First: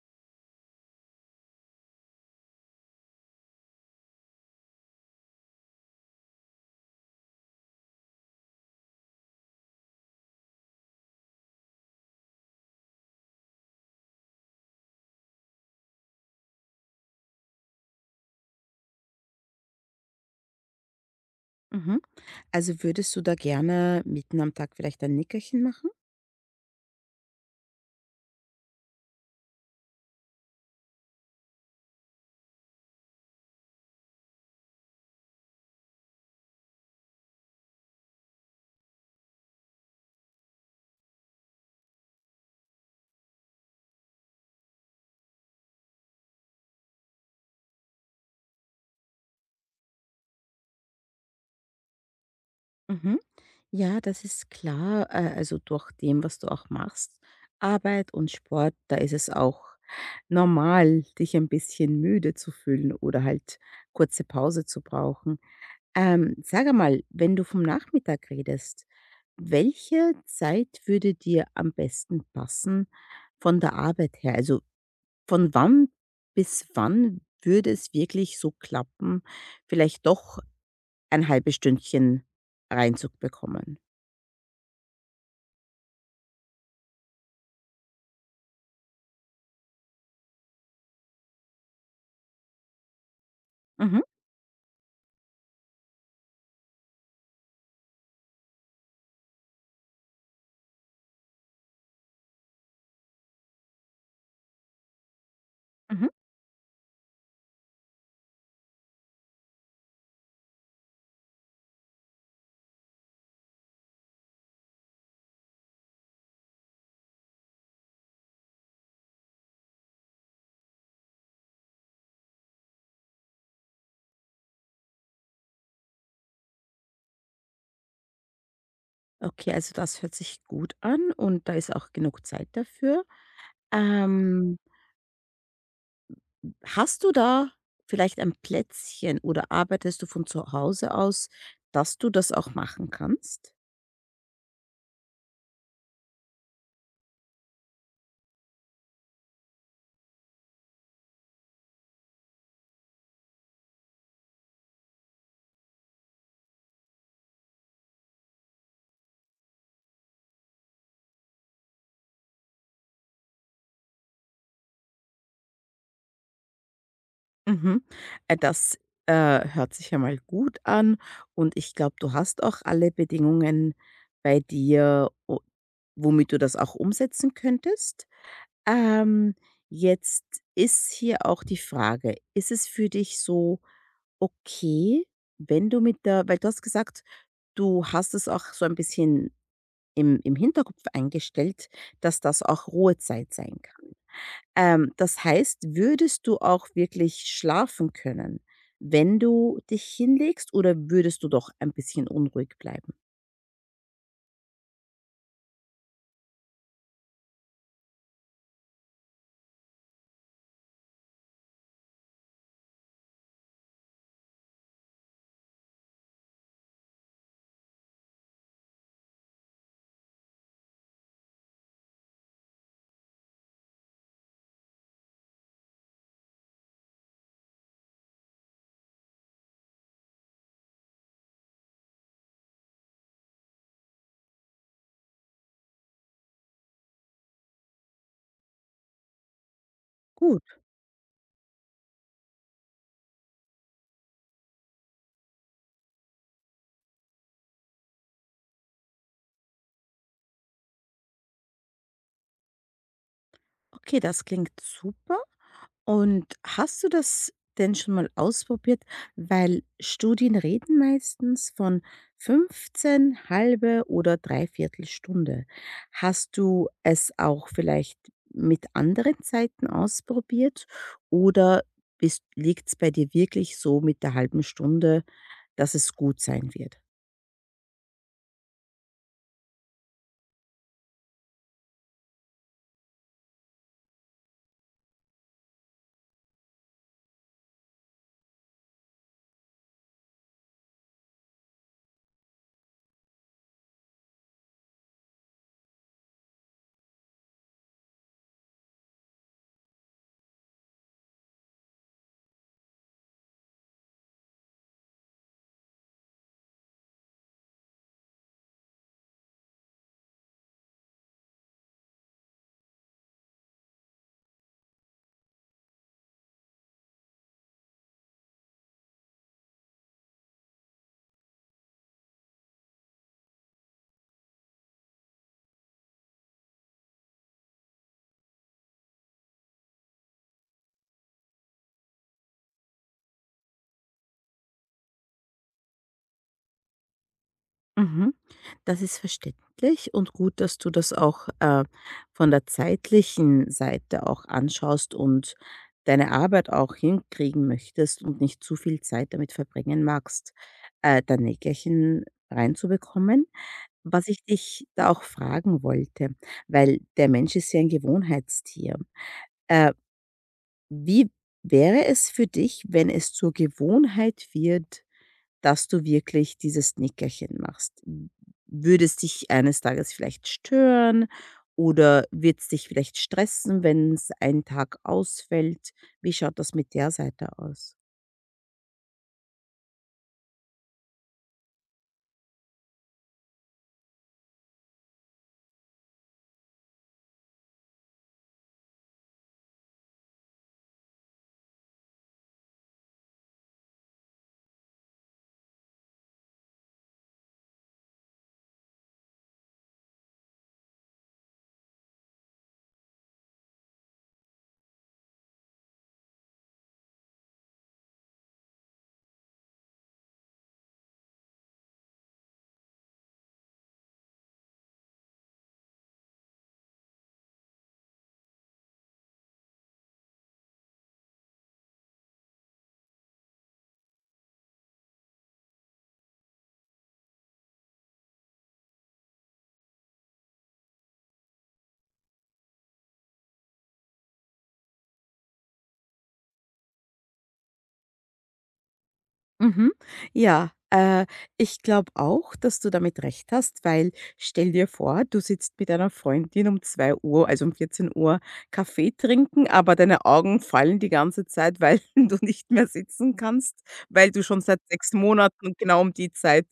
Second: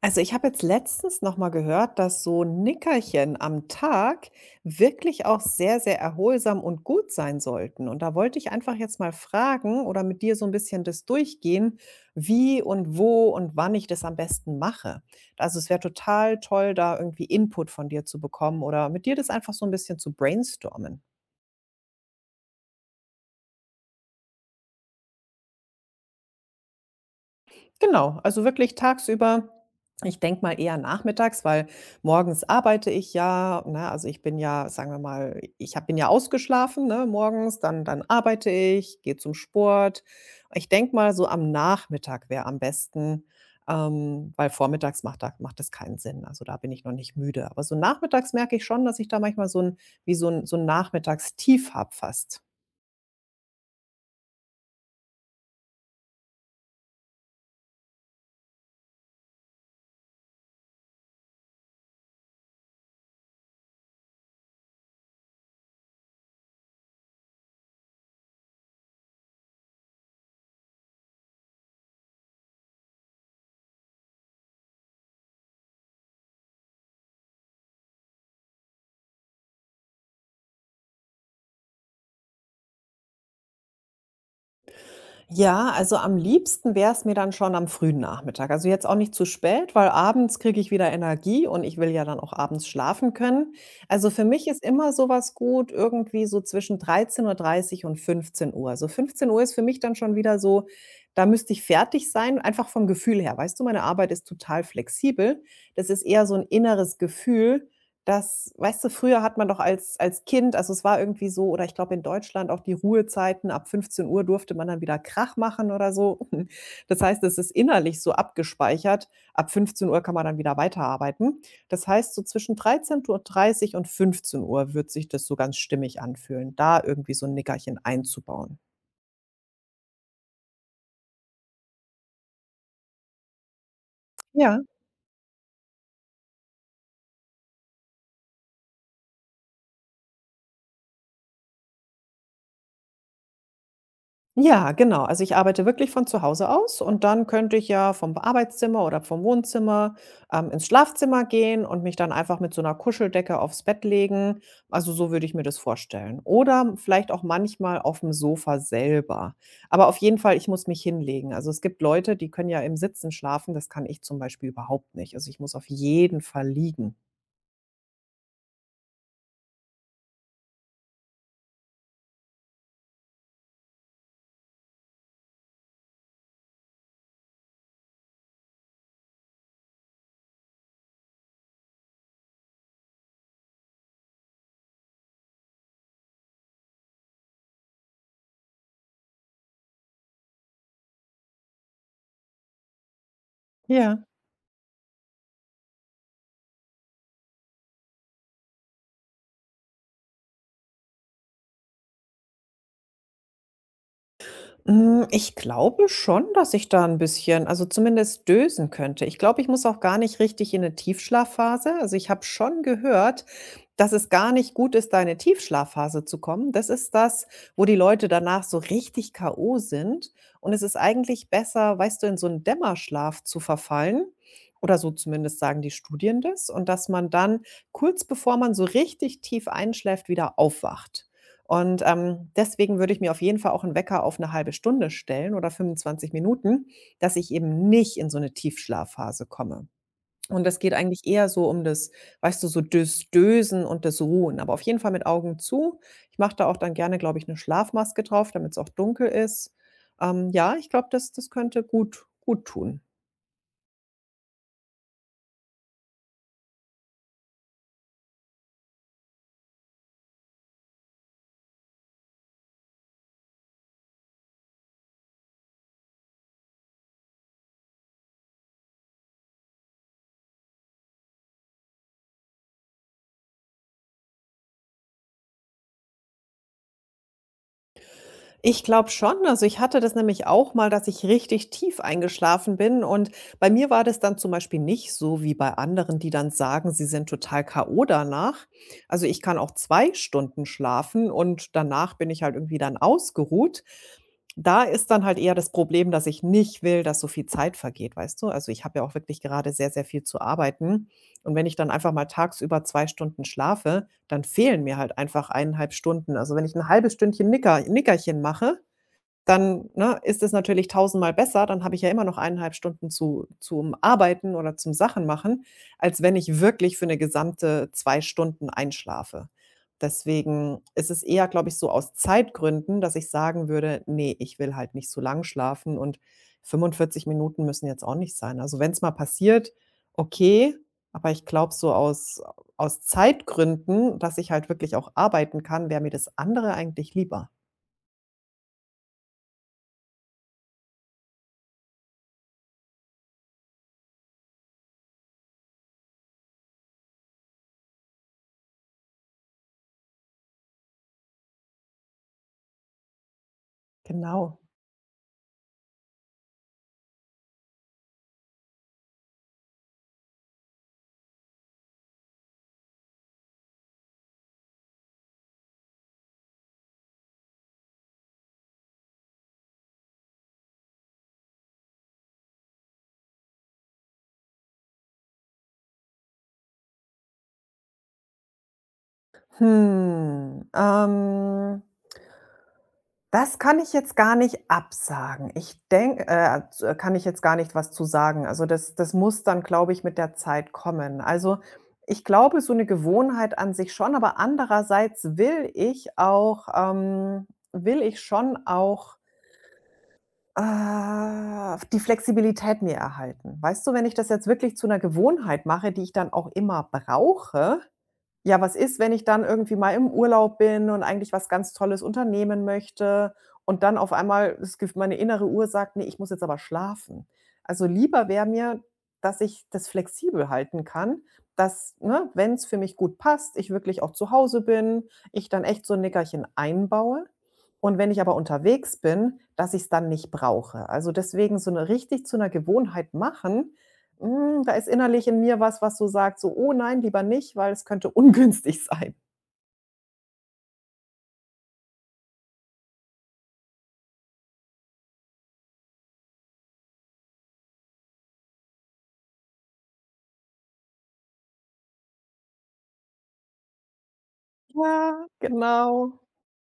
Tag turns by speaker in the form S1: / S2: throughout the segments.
S1: Also, ich habe jetzt letztens noch mal gehört, dass so 'n Nickerchen am Tag wirklich auch sehr, sehr erholsam und gut sein sollten. Und da wollte ich einfach jetzt mal fragen oder mit dir so ein bisschen das durchgehen, wie und wo und wann ich das am besten mache. Also, es wäre total toll, da irgendwie Input von dir zu bekommen oder mit dir das einfach so ein bisschen zu brainstormen.
S2: Mhm. Also, würdest du da gerne mitten am Tag vielleicht ein Nickerchen machen?
S1: Genau, also wirklich tagsüber. Ich denke mal eher nachmittags, weil morgens arbeite ich ja, ne? Also, ich bin ja, sagen wir mal ich habe bin ja ausgeschlafen, ne, morgens, dann arbeite ich, gehe zum Sport. Ich denke mal, so am Nachmittag wäre am besten, weil vormittags macht das keinen Sinn. Also, da bin ich noch nicht müde. Aber so nachmittags merke ich schon, dass ich da manchmal so ein wie so ein so 'n Nachmittagstief habe fast.
S2: Mhm. Ja, das ist klar. Also, durch dem, was du auch machst, Arbeit und Sport, da ist es auch normal, dich ein bisschen müde zu fühlen oder halt kurze Pause zu brauchen. Sage mal, wenn du vom Nachmittag redest, welche Zeit würde dir am besten passen von der Arbeit her? Also von wann bis wann würde es wirklich so klappen, vielleicht doch ein halbes Stündchen reinzubekommen?
S1: Ja, also am liebsten wäre es mir dann schon am frühen Nachmittag. Also jetzt auch nicht zu spät, weil abends kriege ich wieder Energie und ich will ja dann auch abends schlafen können.
S2: Mhm,
S1: Also für mich ist immer sowas gut, irgendwie so zwischen 13:30 und 15 Uhr. Also 15 ist für mich dann schon wieder so, da müsste ich fertig sein, einfach vom Gefühl her. Weißt du, meine Arbeit ist total flexibel. Das ist
S2: mhm.
S1: eher so ein inneres Gefühl, das weißt du, früher hat man doch als Kind also, es war irgendwie so oder ich glaube in Deutschland auch die Ruhezeiten, ab 15 Uhr durfte man dann wieder Krach machen oder so. Das heißt, es ist innerlich so abgespeichert, ab 15 Uhr kann man dann wieder weiterarbeiten. Das heißt, so zwischen 13:30 und 15 Uhr wird sich das so ganz stimmig anfühlen, da irgendwie so ein Nickerchen einzubauen.
S2: Okay, also das hört sich gut an und da ist auch genug Zeit dafür.
S1: Ja.
S2: Ähm, hast du da vielleicht ein Plätzchen oder arbeitest du von zu Hause aus, dass du das auch machen kannst?
S1: Ja, genau. Also ich arbeite wirklich von zu Hause aus und dann könnte ich ja vom Arbeitszimmer oder vom Wohnzimmer ins Schlafzimmer gehen und mich dann einfach mit so einer Kuscheldecke aufs Bett legen. Also so würde ich mir das vorstellen. Oder vielleicht auch manchmal auf dem Sofa selber. Aber auf jeden Fall, ich muss mich hinlegen. Also es gibt Leute, die können ja im Sitzen schlafen. Das kann ich zum Beispiel überhaupt nicht. Also ich muss auf jeden Fall liegen.
S2: Mhm. Das, äh, hört sich ja mal gut an und ich glaube, du hast auch alle Bedingungen bei dir, o womit du das auch umsetzen könntest. Ähm, jetzt ist hier auch die Frage: ist es für dich so okay, wenn du mit der, weil du hast gesagt, du hast es auch so ein bisschen im Hinterkopf eingestellt, dass das auch Ruhezeit sein,
S1: Ja.
S2: das heißt, würdest du auch wirklich schlafen können, wenn du dich hinlegst, oder würdest du doch ein bisschen unruhig bleiben?
S1: Ich glaube schon, dass ich da ein bisschen also, zumindest dösen könnte. Ich glaube, ich muss auch gar nicht richtig in eine Tiefschlafphase. Also, ich habe schon gehört, dass es gar nicht gut ist, da in eine Tiefschlafphase zu kommen. Das ist das, wo die Leute danach so richtig K.O. sind und es ist eigentlich besser, weißt du, in so einen Dämmerschlaf zu verfallen oder so zumindest sagen die Studien das und dass man dann kurz bevor man so richtig tief einschläft, wieder aufwacht. Und, deswegen würde ich mir auf jeden Fall auch einen Wecker auf eine halbe Stunde stellen oder 25 Minuten, dass ich eben nicht in so eine Tiefschlafphase komme.
S2: Gut,
S1: Und es geht eigentlich eher so um das, weißt du, so das Dösen und das Ruhen, aber auf jeden Fall mit Augen zu. Ich mache da auch dann gerne, glaube ich, eine Schlafmaske drauf, damit es auch dunkel ist. Ja, ich glaube, das könnte gut tun.
S2: okay, das klingt super. Und hast du das denn schon mal ausprobiert? Weil Studien reden meistens von 15, halbe oder dreiviertel Stunde. Hast du es auch vielleicht mit anderen Zeiten ausprobiert oder liegt es bei dir wirklich so mit der halben Stunde, dass es gut sein wird?
S1: Ich glaube schon. Also, ich hatte das nämlich auch mal, dass ich richtig tief eingeschlafen bin und bei mir war das dann zum Beispiel nicht so wie bei anderen, die dann sagen, sie sind total K.O. danach. Also, ich kann auch 2 Stunden schlafen und danach bin ich halt irgendwie dann ausgeruht. Da ist dann halt eher das Problem, dass ich nicht will, dass so viel Zeit vergeht, weißt du? Also, ich habe ja auch wirklich gerade sehr, sehr viel zu arbeiten und wenn ich dann einfach mal tagsüber 2 Stunden schlafe, dann fehlen mir halt einfach 1,5 Stunden. Also, wenn ich ein halbes Stündchen Nickerchen mache, dann, ne, ist es natürlich tausendmal besser. Dann habe ich ja immer noch 1,5 Stunden zu zum Arbeiten oder zum Sachen-machen, als wenn ich wirklich für eine gesamte 2 Stunden einschlafe. Deswegen ist es eher, glaube ich, so aus Zeitgründen, dass ich sagen würde: nee, ich will halt nicht so lang schlafen und 45 Minuten müssen jetzt auch nicht sein." Also, wenn es mal passiert, okay, aber ich glaube, so aus Zeitgründen, dass ich halt wirklich auch arbeiten kann, wäre mir das andere eigentlich lieber.
S2: Mhm. Das ist verständlich, und gut, dass du das auch von der zeitlichen Seite auch anschaust und deine Arbeit auch hinkriegen möchtest und nicht zu viel Zeit damit verbringen magst, dein Nickerchen reinzubekommen. Was ich
S1: Genau.
S2: dich da auch fragen wollte, weil der Mensch ist ja ein Gewohnheitstier. Äh, wie wäre es für dich, wenn es zur Gewohnheit wird, dass du wirklich dieses Nickerchen machst? Würde es dich eines Tages vielleicht stören oder wird es dich vielleicht stressen, wenn es einen Tag ausfällt? Wie schaut das mit der Seite aus?
S1: Hm, ähm, das kann ich jetzt gar nicht absagen. Ich denke z kann ich jetzt gar nicht was zu sagen. Also, das muss dann, glaube ich, mit der Zeit kommen. Also, ich glaube, so eine Gewohnheit an sich schon, aber andererseits will ich schon auch, die Flexibilität mir erhalten. Weißt du, wenn ich das jetzt wirklich zu einer Gewohnheit mache, die ich dann auch immer brauche ja, was ist, wenn ich dann irgendwie mal im Urlaub bin und eigentlich was ganz Tolles unternehmen möchte und dann auf einmal das Gef meine innere Uhr sagt: nee, ich muss jetzt aber schlafen." Also, lieber wäre mir, dass ich das flexibel halten kann, dass, ne, wenn es für mich gut passt, ich wirklich auch zu Hause bin, ich dann echt so ein Nickerchen einbaue. Und wenn ich aber unterwegs bin, dass ich es dann nicht brauche. Also, deswegen so eine richtig zu einer Gewohnheit machen, da ist innerlich in mir was, was so sagt, so: „Oh nein, lieber nicht, weil es könnte ungünstig sein."
S2: Mhm. Ja, ich glaube auch, dass du damit recht hast, weil stell dir vor, du sitzt mit deiner Freundin um 2 Uhr, also um 14 Uhr Kaffee trinken, aber deine Augen fallen die ganze Zeit, weil du nicht mehr sitzen kannst, weil du schon seit 6
S1: Ja.
S2: Monaten genau um
S1: Genau.
S2: die Zeit,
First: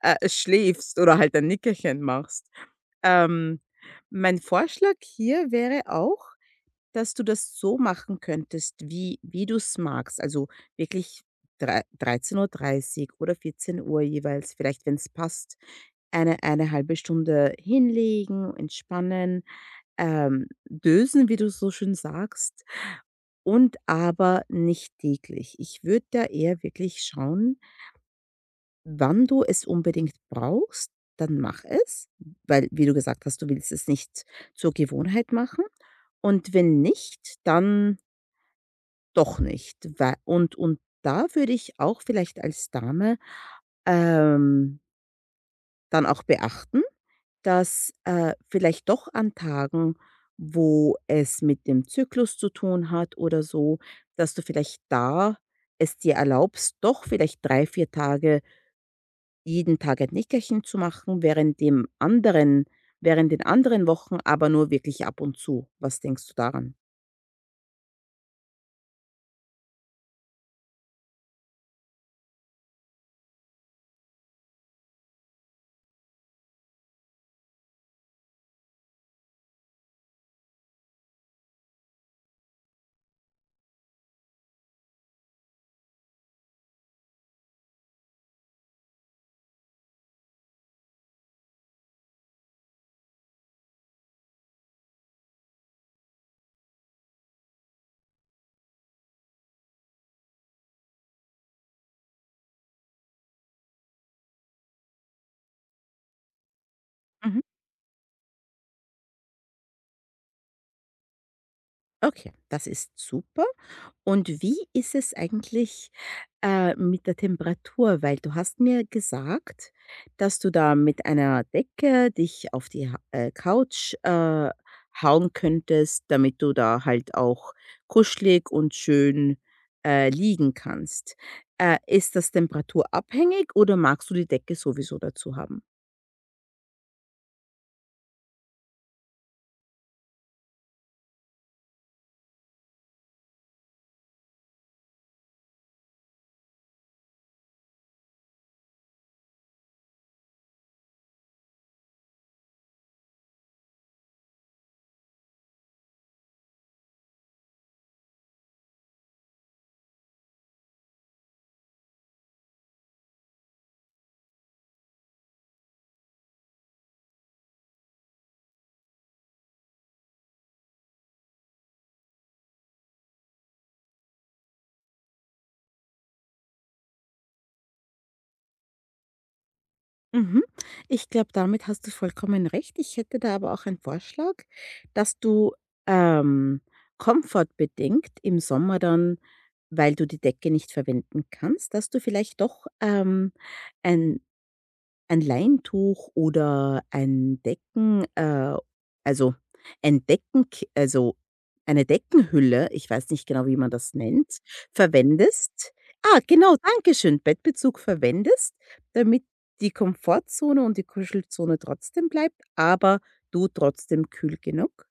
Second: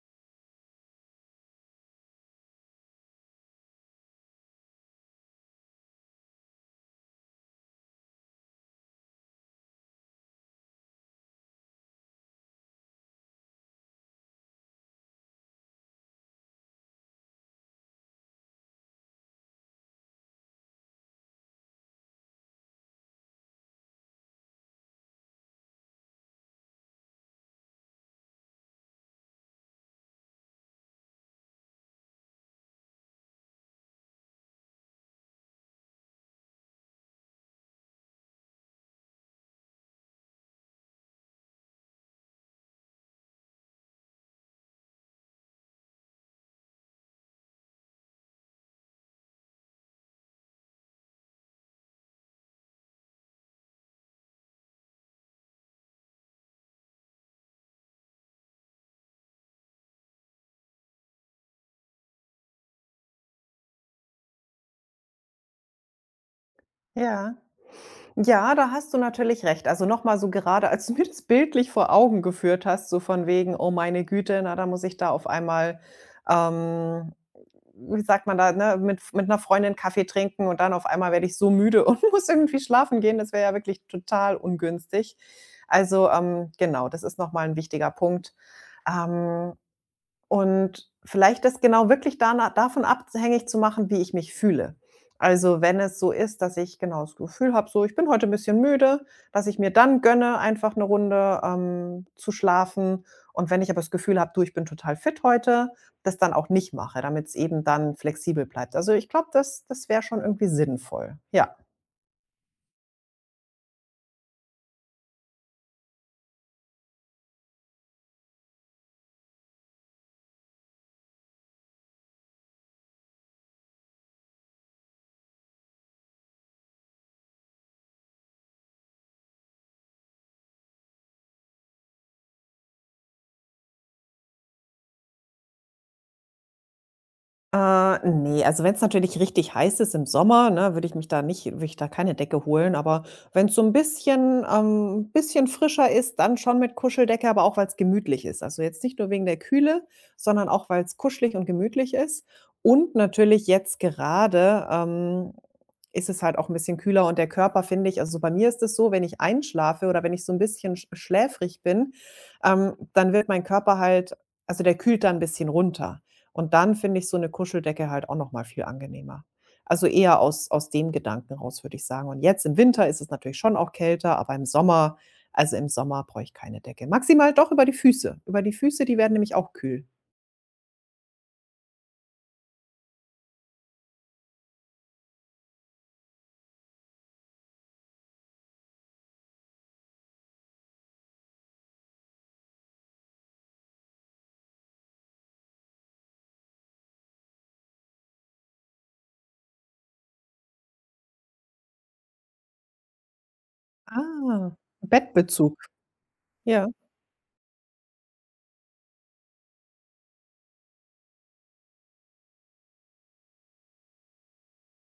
S2: schläfst oder halt ein Nickerchen machst. Ähm, mein Vorschlag hier wäre auch, dass du das so machen könntest, wie du es magst. Also wirklich, 13:30 Uhr oder 14 Uhr jeweils, vielleicht, wenn es passt, eine halbe Stunde hinlegen, entspannen, dösen, wie du so schön sagst, und aber nicht täglich. Ich würde da eher wirklich schauen, wann du es unbedingt brauchst. Dann mach es, weil, wie du gesagt hast, du willst es nicht zur Gewohnheit machen. Und wenn nicht, dann doch nicht. Wei Und da würde ich auch vielleicht als Dame, ähm, dann auch beachten, dass, vielleicht doch an Tagen, wo es mit dem Zyklus zu tun hat oder so, dass du vielleicht da es dir erlaubst, doch vielleicht 3-4 Tage jeden Tag ein Nickerchen zu machen, während den anderen Wochen aber nur wirklich ab und zu. Was denkst du daran?
S1: Ja. Ja, da hast du natürlich recht. Also, noch mal so gerade, als du mir das bildlich vor Augen geführt hast, so von wegen: „Oh meine Güte, na, da muss ich da auf einmal, ähm, wie sagt man da, ne, mit einer Freundin Kaffee trinken und dann auf einmal werde ich so müde und muss irgendwie schlafen gehen." Das wäre ja wirklich total ungünstig. Also, genau, das ist noch mal 'n wichtiger Punkt. Ähm, Und vielleicht das genau wirklich dana davon abhängig zu machen, wie ich mich fühle. Also, wenn es so ist, dass ich genau das Gefühl habe, so: „Ich bin heute ein bisschen müde", dass ich mir dann gönne, einfach eine Runde, zu schlafen. Und wenn ich aber das Gefühl habe: „Du, ich bin total fit heute", das dann auch nicht mache, damit es
S2: Mhm.
S1: eben dann flexibel bleibt. Also, ich glaube, das wäre schon irgendwie sinnvoll, ja.
S2: Okay, das ist super. Und wie ist es eigentlich, mit der Temperatur? Weil du hast mir gesagt, dass du da mit einer Decke dich auf die Ha Couch, hauen könntest, damit du da halt auch kuschelig und schön, liegen kannst. Ist das temperaturabhängig oder magst du die Decke sowieso dazu haben?
S1: Ne, also wenn es natürlich richtig heiß ist im Sommer, ne, würde ich da keine Decke holen, aber wenn es so ein bisschen bisschen frischer ist, dann schon mit Kuscheldecke, aber auch weil es gemütlich ist. Also jetzt nicht nur wegen der Kühle, sondern auch, weil es kuschelig und gemütlich ist. Und natürlich jetzt gerade, ist es halt auch ein bisschen kühler und der Körper, finde ich also so bei mir ist es so, wenn ich einschlafe oder wenn ich so ein bisschen schläfrig bin, dann wird mein Körper halt also der kühlt dann ein bisschen runter. Und dann finde ich so 'ne Kuscheldecke halt auch noch mal viel angenehmer. Also, eher aus dem Gedanken raus, würde ich sagen. Und jetzt im Winter ist es natürlich schon auch kälter, aber im Sommer also, im Sommer brauche ich keine Decke. Maximal doch über die Füße. Über die Füße, die werden nämlich auch kühl.
S2: Mhm. Ich glaube, damit hast du vollkommen recht. Ich hätte da aber auch einen Vorschlag, dass du ähm, komfortbedingt im Sommer dann, weil du die Decke nicht verwenden kannst, dass du vielleicht doch ein ein Leintuch oder ein Decken also ein Decken, also eine Deckenhülle, ich weiß nicht genau, wie man das nennt,
S1: Ah, Bettbezug.
S2: verwendest, ah, genau,
S1: Ja.
S2: danke schön, Bettbezug verwendest, damit die Komfortzone und die Kuschelzone trotzdem bleibt, aber du trotzdem kühl genug?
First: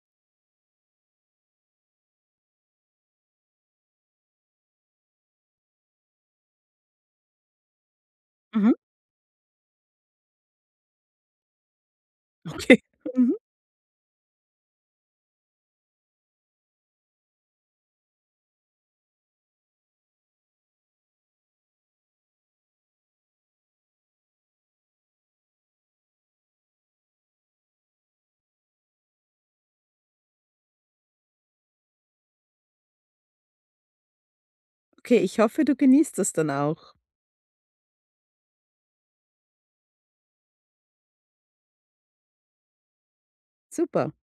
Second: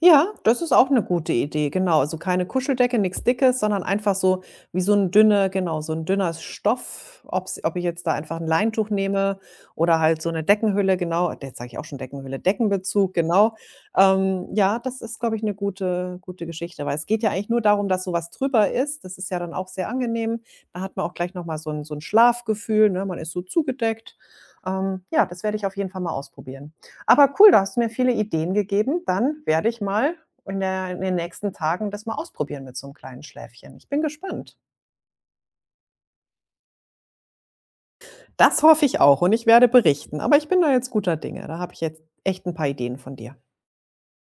S1: Ja, das ist auch eine gute Idee, genau. Also, keine Kuscheldecke, nichts Dickes, sondern einfach so wie so ein dünne genau, so ein dünner Stoff, ob ich jetzt da einfach ein
S2: Mhm,
S1: Leintuch nehme oder halt so eine Deckenhülle, genau. Jetzt sage ich auch schon Deckenhülle,
S2: okay.
S1: Deckenbezug,
S2: Mhm,
S1: genau. Ja, das ist, glaube ich, eine gute Geschichte, weil es geht ja eigentlich nur darum, dass so was drüber ist. Das ist ja dann auch sehr angenehm. Da hat man auch gleich noch mal so ein Schlafgefühl, ne? Man ist so zugedeckt. Ja, das werde ich auf jeden Fall mal ausprobieren. Aber cool, da hast du mir viele Ideen gegeben. Dann werde ich mal in den nächsten Tagen das mal ausprobieren mit so einem kleinen Schläfchen. Ich bin gespannt.
S2: okay, ich hoffe, du genießt das dann auch.
S1: Das hoffe ich auch und ich werde berichten, aber ich bin da jetzt guter Dinge. Da habe ich jetzt echt ein paar Ideen von dir.
S2: Super.